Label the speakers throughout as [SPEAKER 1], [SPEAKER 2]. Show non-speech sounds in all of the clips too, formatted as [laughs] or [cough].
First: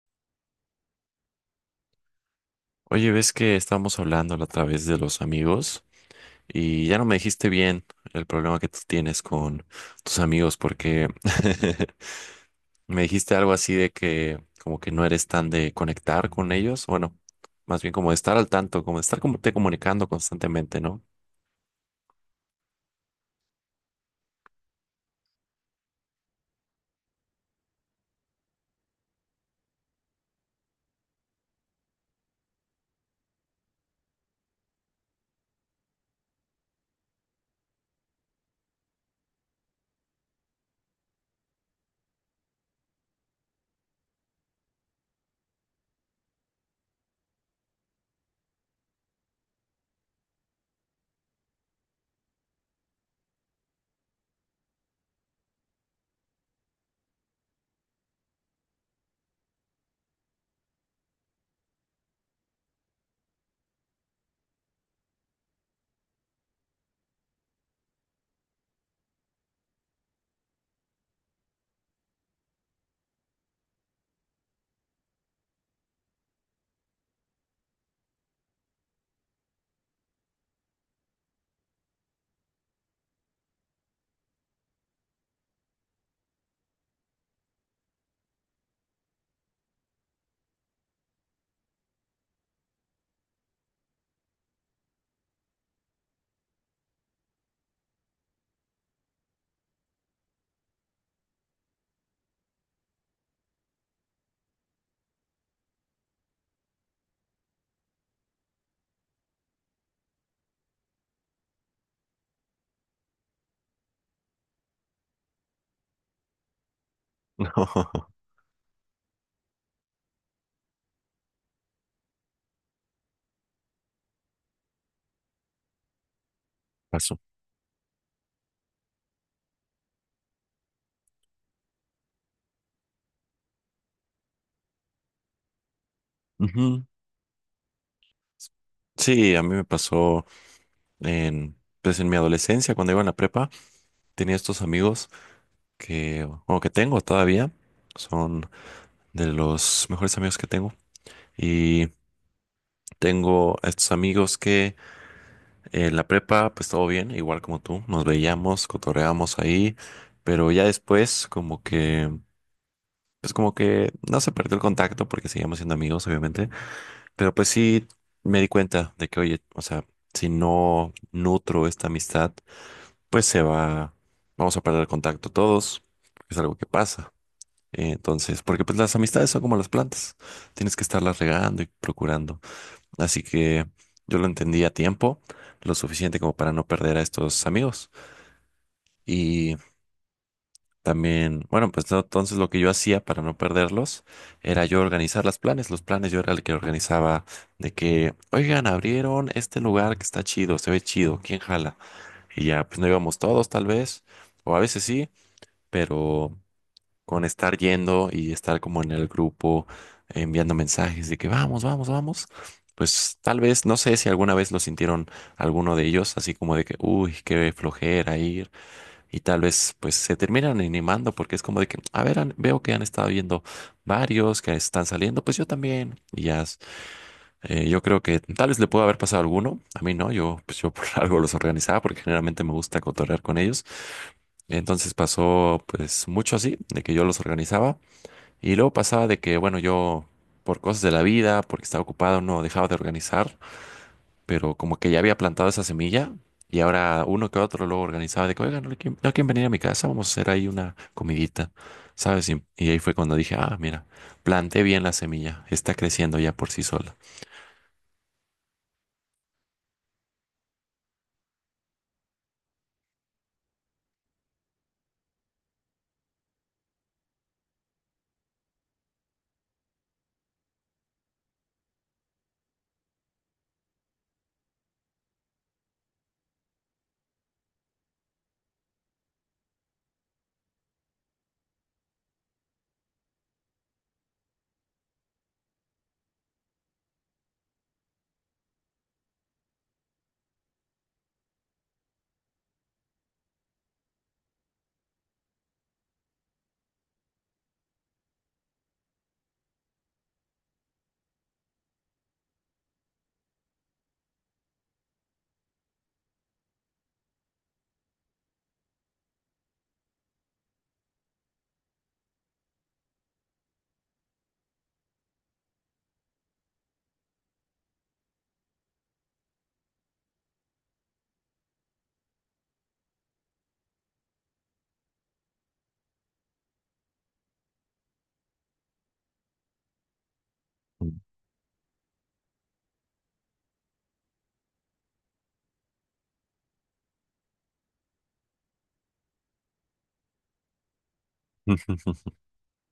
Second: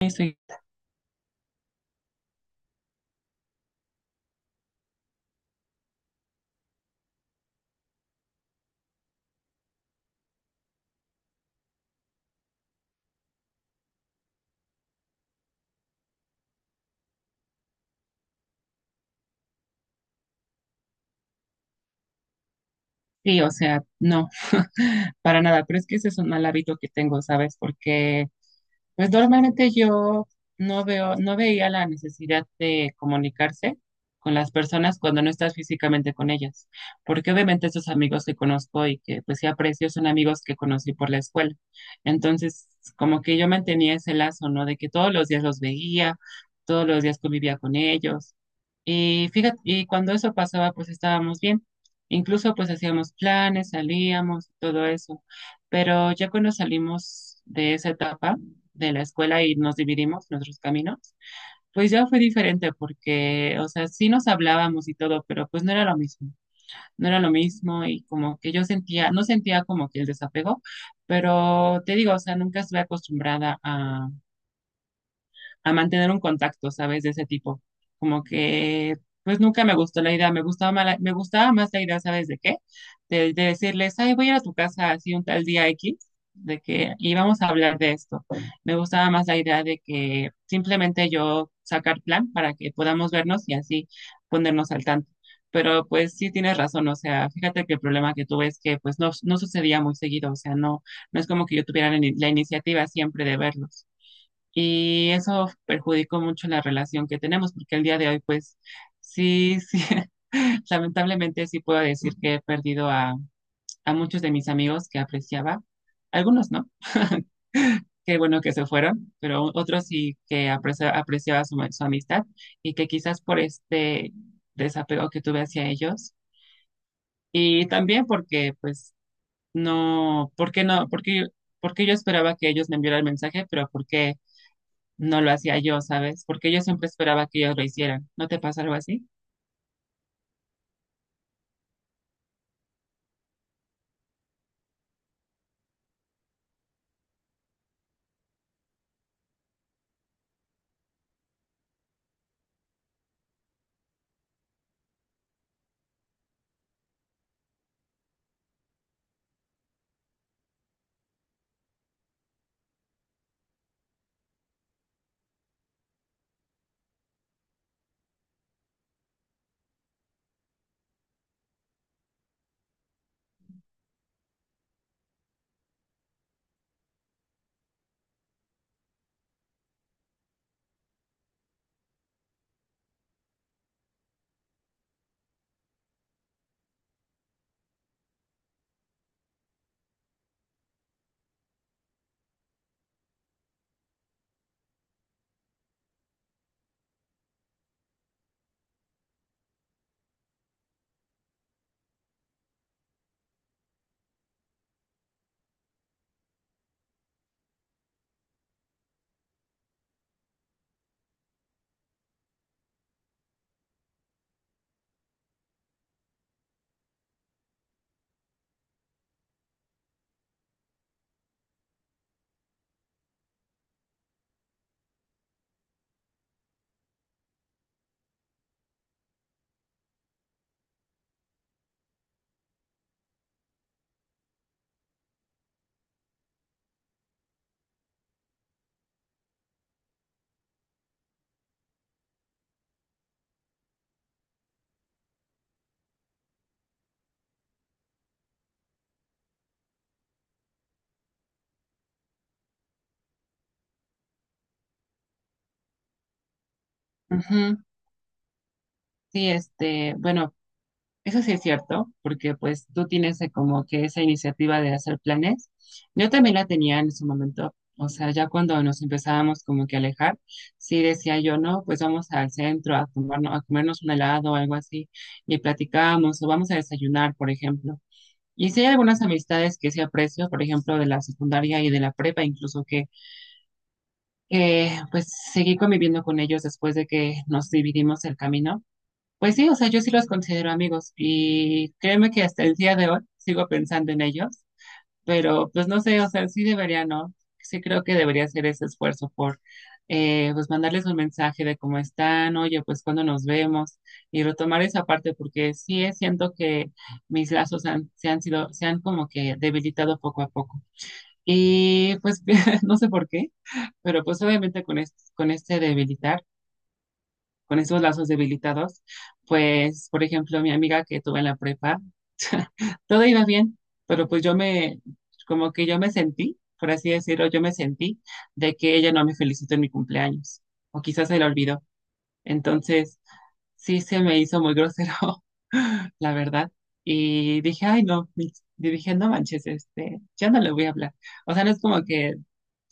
[SPEAKER 1] Estoy-
[SPEAKER 2] Oye, ves que estábamos hablando la otra vez de los amigos y ya no me dijiste bien el problema que tú tienes con tus amigos porque [laughs] me dijiste algo así de que como que no eres tan de conectar con ellos, bueno, más bien como de estar al tanto, como de estar como te comunicando constantemente, ¿no?
[SPEAKER 1] Sí, o sea, no, [laughs] para nada, pero es que ese es un mal hábito que tengo, ¿sabes? Porque pues normalmente yo no veo, no veía la necesidad de comunicarse con las personas cuando no estás físicamente con ellas, porque obviamente esos amigos que conozco y que pues sí aprecio son amigos que conocí por la escuela. Entonces, como que yo mantenía ese lazo, ¿no? De que todos los días los veía, todos los días convivía con ellos. Y fíjate, y cuando eso pasaba, pues estábamos bien. Incluso pues hacíamos planes, salíamos, todo eso. Pero ya cuando salimos de esa etapa de la escuela y nos dividimos nuestros caminos, pues ya fue diferente porque, o sea, sí nos hablábamos y todo, pero pues no era lo mismo. No era lo mismo y como que yo sentía, no sentía como que el desapego, pero te digo, o sea, nunca estuve acostumbrada a mantener un contacto, ¿sabes? De ese tipo. Como que, pues nunca me gustó la idea, me gustaba más la idea, ¿sabes de qué? De decirles, ay, voy a ir a tu casa así un tal día X, de que, y vamos a hablar de esto. Me gustaba más la idea de que simplemente yo sacar plan para que podamos vernos y así ponernos al tanto. Pero pues sí tienes razón, o sea, fíjate que el problema que tuve es que pues no, no sucedía muy seguido, o sea, no, no es como que yo tuviera la iniciativa siempre de verlos. Y eso perjudicó mucho la relación que tenemos, porque el día de hoy, pues, sí, sí, [laughs] lamentablemente sí puedo decir que he perdido a muchos de mis amigos que apreciaba, algunos no,
[SPEAKER 2] [laughs] No,
[SPEAKER 1] qué bueno que se fueron, pero otros sí que apreciaba su amistad y que quizás por este desapego que tuve hacia ellos
[SPEAKER 2] pasó.
[SPEAKER 1] y también porque, pues, no, ¿por qué no? Porque yo esperaba que ellos me enviaran el mensaje, pero ¿por qué no lo hacía yo?, ¿sabes? Porque yo
[SPEAKER 2] Ujú.
[SPEAKER 1] siempre esperaba que ellos lo hicieran. ¿No te pasa algo así?
[SPEAKER 2] Sí, a mí me pasó en, pues en mi adolescencia, cuando iba en la prepa, tenía estos amigos que, o que tengo todavía, son de los mejores amigos que tengo. Y tengo a estos amigos que en la prepa, pues todo bien, igual como tú, nos veíamos, cotorreábamos ahí, pero ya después como que, pues como que no se perdió el contacto porque seguíamos siendo amigos, obviamente, pero pues sí me di cuenta de que, oye, o sea, si no nutro esta amistad, pues se va, vamos a perder el contacto todos, es algo que pasa. Entonces, porque pues las amistades son como las plantas, tienes que estarlas regando y procurando. Así que yo lo entendí a tiempo, lo suficiente como para no perder a estos amigos. Y también, bueno, pues no, entonces lo que yo hacía para no perderlos era yo organizar los planes. Los planes yo era el que organizaba de que, oigan, abrieron este lugar que está chido, se ve chido, ¿quién jala? Y ya, pues no íbamos todos tal vez, o a veces sí, pero con estar yendo y estar como en el grupo enviando mensajes de que vamos, vamos, vamos, pues tal vez, no sé si alguna vez lo sintieron alguno de ellos, así como de que, uy, qué flojera ir, y tal vez pues se terminan animando porque es como de que, a ver, veo que han estado viendo varios que están saliendo, pues yo también, y ya, yo creo que tal vez le pudo haber pasado a alguno, a mí no, yo pues yo por [laughs] algo los organizaba porque generalmente me gusta cotorrear con ellos, entonces pasó pues mucho así, de que yo los organizaba. Y luego pasaba de que, bueno, yo por cosas de la vida, porque estaba ocupado, no dejaba de organizar, pero como que ya había plantado esa semilla y ahora uno que otro luego organizaba de que, oigan, no hay quien venir a mi casa, vamos a hacer ahí una comidita, ¿sabes? Y ahí fue cuando dije, ah, mira, planté bien la semilla, está creciendo ya por sí sola.
[SPEAKER 1] Ujú. Sí, este, bueno, eso sí es cierto, porque pues tú tienes como que esa iniciativa de hacer planes. Yo también la tenía en su momento, o sea, ya cuando nos empezábamos como que a alejar, sí decía yo, no, pues vamos al centro a tomarnos, a comernos un helado o algo así, y platicábamos, o vamos a desayunar, por ejemplo. Y sí hay algunas amistades que sí aprecio, por ejemplo, de la secundaria y de la prepa, incluso que pues seguí conviviendo con ellos después de que nos dividimos el camino. Pues sí, o sea, yo sí los considero amigos y créeme que hasta el día de hoy sigo pensando en ellos, pero pues no sé, o sea, sí debería, ¿no? Sí creo que debería hacer ese esfuerzo por, pues mandarles un mensaje de cómo están, oye, pues cuando nos vemos y retomar esa parte porque sí siento que mis lazos han, se han sido, se han como que debilitado poco a poco. Y pues [laughs] no sé por qué. Pero pues obviamente con este debilitar, con estos lazos debilitados, pues por ejemplo mi amiga que tuve en la prepa, todo iba bien, pero pues como que yo me sentí, por así decirlo, yo me sentí de que ella no me felicitó en mi cumpleaños, o
[SPEAKER 2] Mm.
[SPEAKER 1] quizás se la olvidó. Entonces sí se me hizo muy grosero, [laughs] la verdad. Y dije, ay no, Mitch, y dije, no manches, este, ya no le voy a hablar. O sea, no es como
[SPEAKER 2] [laughs]
[SPEAKER 1] que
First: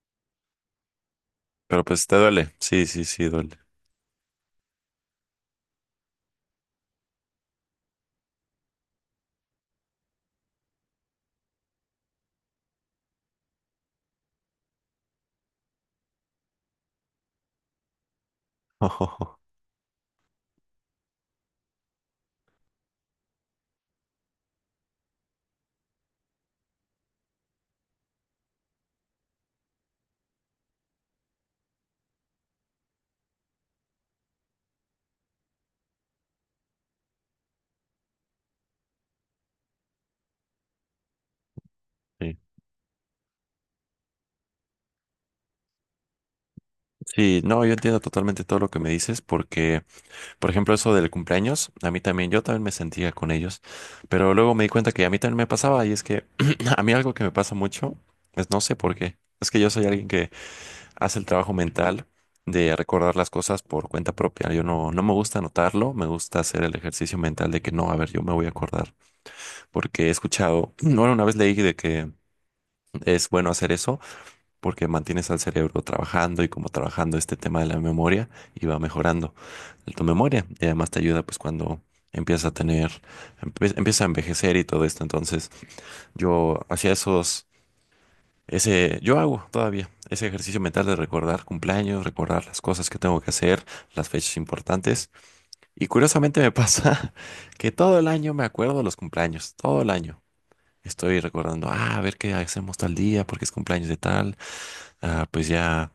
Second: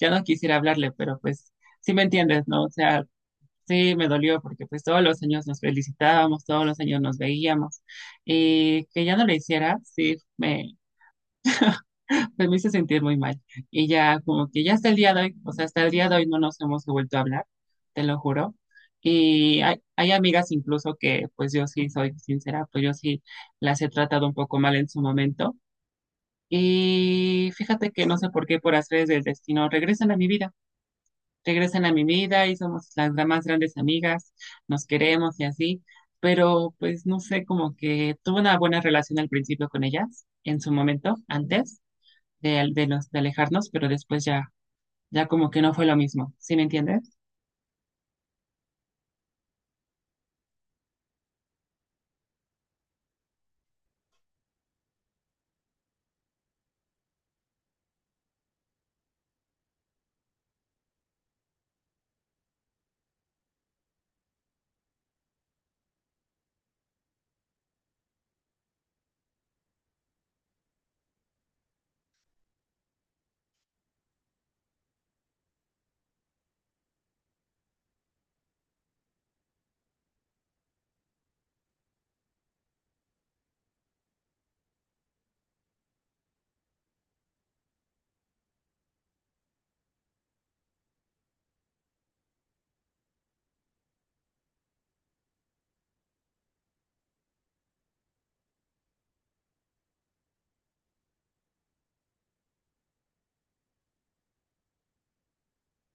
[SPEAKER 1] ya no quisiera hablarle, pero pues
[SPEAKER 2] Pero
[SPEAKER 1] sí me
[SPEAKER 2] pues te
[SPEAKER 1] entiendes,
[SPEAKER 2] duele,
[SPEAKER 1] ¿no? O
[SPEAKER 2] sí, sí,
[SPEAKER 1] sea,
[SPEAKER 2] sí, duele.
[SPEAKER 1] sí, me dolió porque pues todos los años nos felicitábamos, todos los años nos veíamos y que ya no lo hiciera, sí, pues, me hizo sentir muy mal. Y ya como que ya hasta el día de hoy, o sea, hasta el día de hoy no nos hemos vuelto a hablar, te lo juro.
[SPEAKER 2] [laughs]
[SPEAKER 1] Y hay amigas incluso que pues yo sí soy sincera, pues yo sí las he tratado un poco mal en su momento. Y fíjate que no sé por qué, por hacer del destino, regresan a mi vida y somos más grandes amigas, nos queremos y así, pero pues no sé, como que tuve una buena relación al principio con ellas, en su momento, antes
[SPEAKER 2] Sí.
[SPEAKER 1] de, al- de, los, de alejarnos, pero después ya, ya como que no fue lo mismo, ¿sí me entiendes?
[SPEAKER 2] Sí, no, yo entiendo totalmente todo lo que me dices porque por ejemplo, eso del cumpleaños, a mí también, yo también me sentía con ellos, pero luego me di cuenta que a mí también me pasaba y es que [clears throat] a mí algo que me pasa mucho es no sé por qué, es que yo soy alguien que hace el trabajo mental de recordar las cosas por cuenta propia, yo no, no me gusta anotarlo, me gusta hacer el ejercicio mental de que no, a ver, yo me voy a acordar, porque he escuchado, [clears throat] bueno, una vez leí de que es bueno hacer eso porque mantienes al cerebro trabajando y como trabajando este tema de la memoria y va mejorando de tu memoria y además te ayuda pues cuando empiezas a tener, empiezas a envejecer y todo esto. Entonces yo hacía esos, yo hago todavía ese ejercicio mental de recordar cumpleaños, recordar las cosas que tengo que hacer, las fechas importantes. Y curiosamente me pasa [laughs] que todo el año me acuerdo de los cumpleaños, todo el año. Estoy recordando, ah, a ver qué hacemos tal día, porque es cumpleaños de tal, ah, pues ya.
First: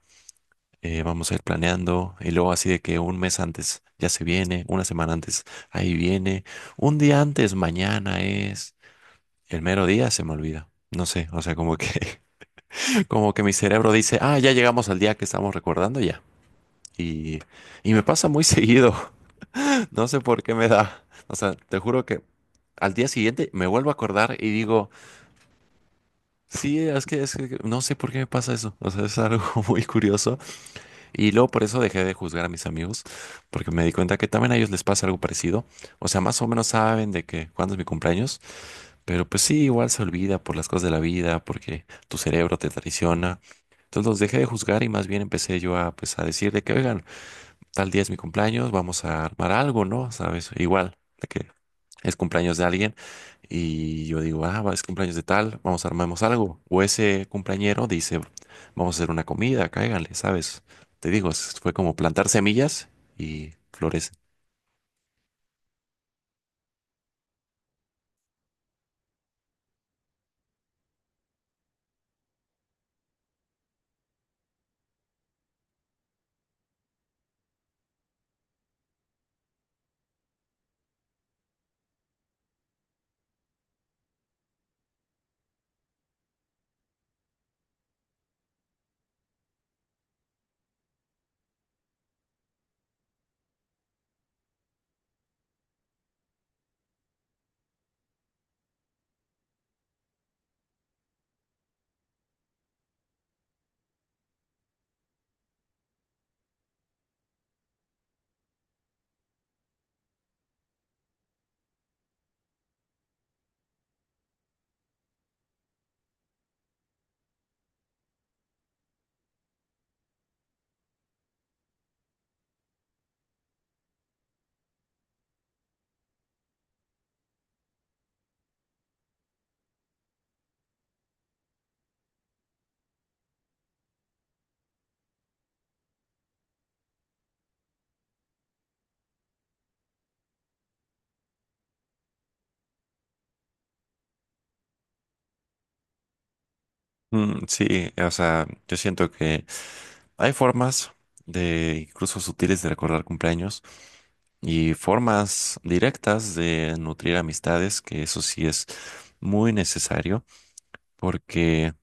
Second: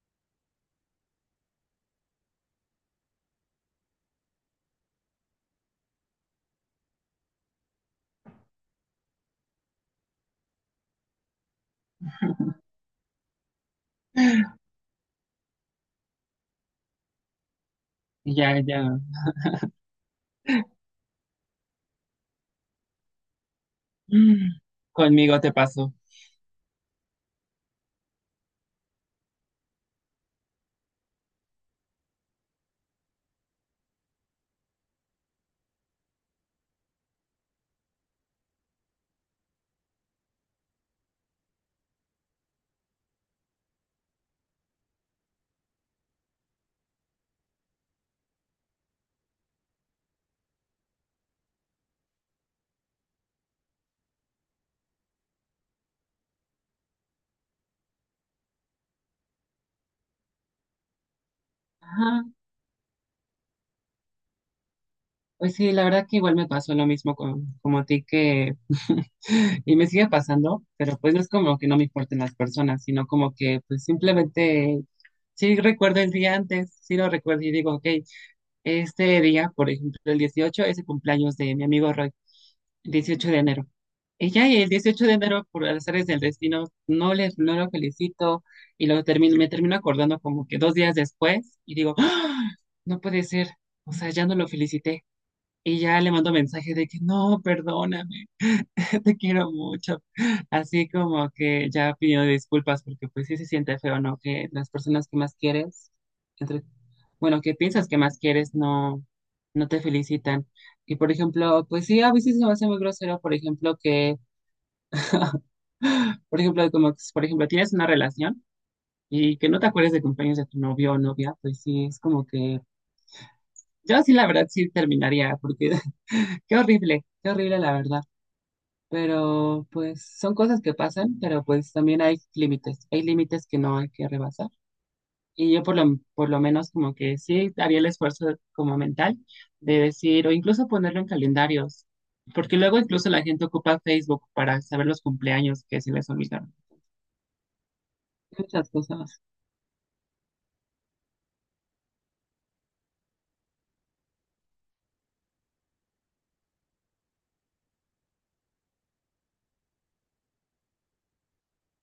[SPEAKER 2] Vamos a ir planeando y luego así de que un mes antes ya se viene, una semana antes ahí viene, un día antes mañana es, el mero día se me olvida. No sé, o sea, como que, [laughs] como que mi cerebro dice, ah, ya llegamos al día que estamos recordando ya. Y, y me pasa
[SPEAKER 1] Y
[SPEAKER 2] muy [laughs]
[SPEAKER 1] ya,
[SPEAKER 2] seguido,
[SPEAKER 1] ya,
[SPEAKER 2] no sé por qué me da. O sea, te juro que al día siguiente me vuelvo a acordar y
[SPEAKER 1] mm,
[SPEAKER 2] digo,
[SPEAKER 1] conmigo te pasó.
[SPEAKER 2] sí, es que no sé por qué me pasa eso. O sea, es algo [laughs] muy curioso. Y luego por eso dejé de juzgar a mis amigos, porque me di cuenta que también a ellos les pasa algo parecido. O sea, más o menos saben de que cuándo es mi cumpleaños, pero pues sí, igual se olvida por las cosas de la vida, porque tu cerebro te traiciona. Entonces los dejé de juzgar y más bien empecé yo a, pues, a decir de que, oigan, tal día es mi cumpleaños, vamos a armar algo, ¿no? ¿Sabes? Igual de que es cumpleaños de alguien y yo digo, ah, va, es cumpleaños de tal, vamos, armemos algo. O ese cumpleañero dice, vamos a hacer una comida, cáiganle, ¿sabes? Te digo, fue como
[SPEAKER 1] Ajá.
[SPEAKER 2] plantar semillas y florecen.
[SPEAKER 1] Pues sí, la verdad que igual me pasó lo mismo con, como a ti que [laughs] y me sigue pasando, pero pues no es como que no me importen las personas, sino como que pues simplemente sí recuerdo el día antes, sí lo recuerdo y digo, ok, este día, por ejemplo, el 18 es el cumpleaños de mi amigo Roy, el 18 de enero. Y ya y el 18 de enero, por azares del destino, no lo felicito y me termino acordando como que dos días después y digo, ¡ah, no puede ser!, o sea, ya no lo felicité. Y ya le mando mensajes de que no, perdóname, [laughs] te quiero mucho. Así como que ya pidió disculpas porque pues sí se siente feo, ¿no? Que las personas que más quieres, entre, bueno, que piensas que más quieres, no, no te felicitan. Y por ejemplo, pues sí, a veces se me hace muy grosero, por ejemplo, que, [gasps] por ejemplo, como, que, por ejemplo, tienes una relación y que no te acuerdes de cumpleaños de tu novio o novia, pues sí, es como que yo sí, la verdad, sí terminaría porque [laughs] qué horrible la verdad. Pero pues son cosas que pasan, pero pues también hay límites que no hay que rebasar. Y yo por lo menos como que sí había el esfuerzo como mental de decir, o incluso ponerlo en calendarios, porque luego incluso la gente ocupa Facebook para saber los cumpleaños que se les olvidaron,
[SPEAKER 2] Mm, sí, o sea,
[SPEAKER 1] muchas
[SPEAKER 2] yo siento
[SPEAKER 1] cosas.
[SPEAKER 2] que hay formas de, incluso sutiles, de recordar cumpleaños y formas directas de nutrir amistades, que eso sí es muy necesario, porque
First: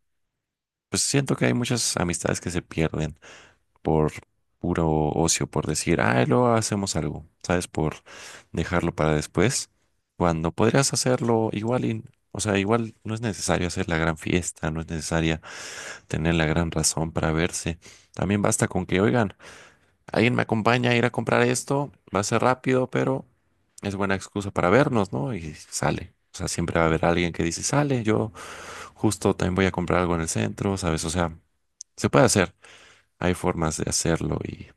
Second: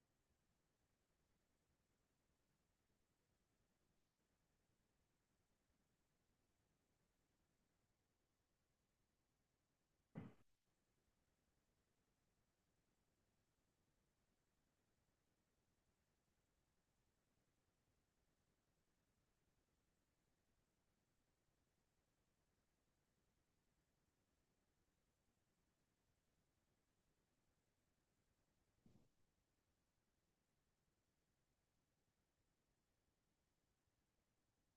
[SPEAKER 2] pues siento que hay muchas amistades que se pierden por puro ocio, por decir, ah, luego hacemos algo, ¿sabes? Por dejarlo para después, cuando podrías hacerlo igual y, o sea, igual no es necesario hacer la gran fiesta, no es necesaria tener la gran razón para verse. También basta con que, oigan, alguien me acompaña a ir a comprar esto, va a ser rápido, pero es buena excusa para vernos, ¿no? Y sale. O sea, siempre va a haber alguien que dice, sale, yo justo también voy a comprar algo en el centro, ¿sabes? O sea, se puede hacer, hay formas de hacerlo y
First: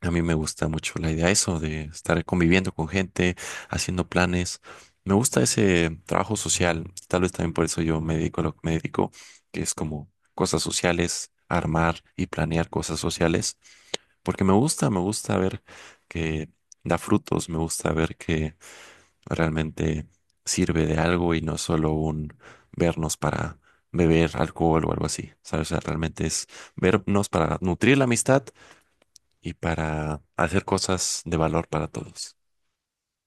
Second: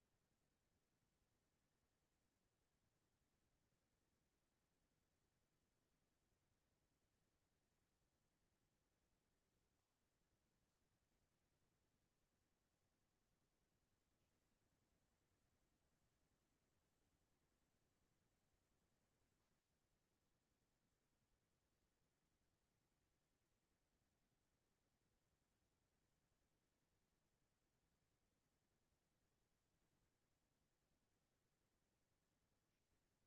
[SPEAKER 2] a mí me gusta mucho la idea de eso, de estar conviviendo con gente, haciendo planes. Me gusta ese trabajo social. Tal vez también por eso yo me dedico a lo que me dedico, que es como cosas sociales, armar y planear cosas sociales. Porque me gusta ver que da frutos, me gusta ver que realmente sirve de algo y no solo un vernos para beber alcohol o algo así. ¿Sabes? O sea, realmente es vernos para nutrir la amistad y para hacer cosas de valor para todos.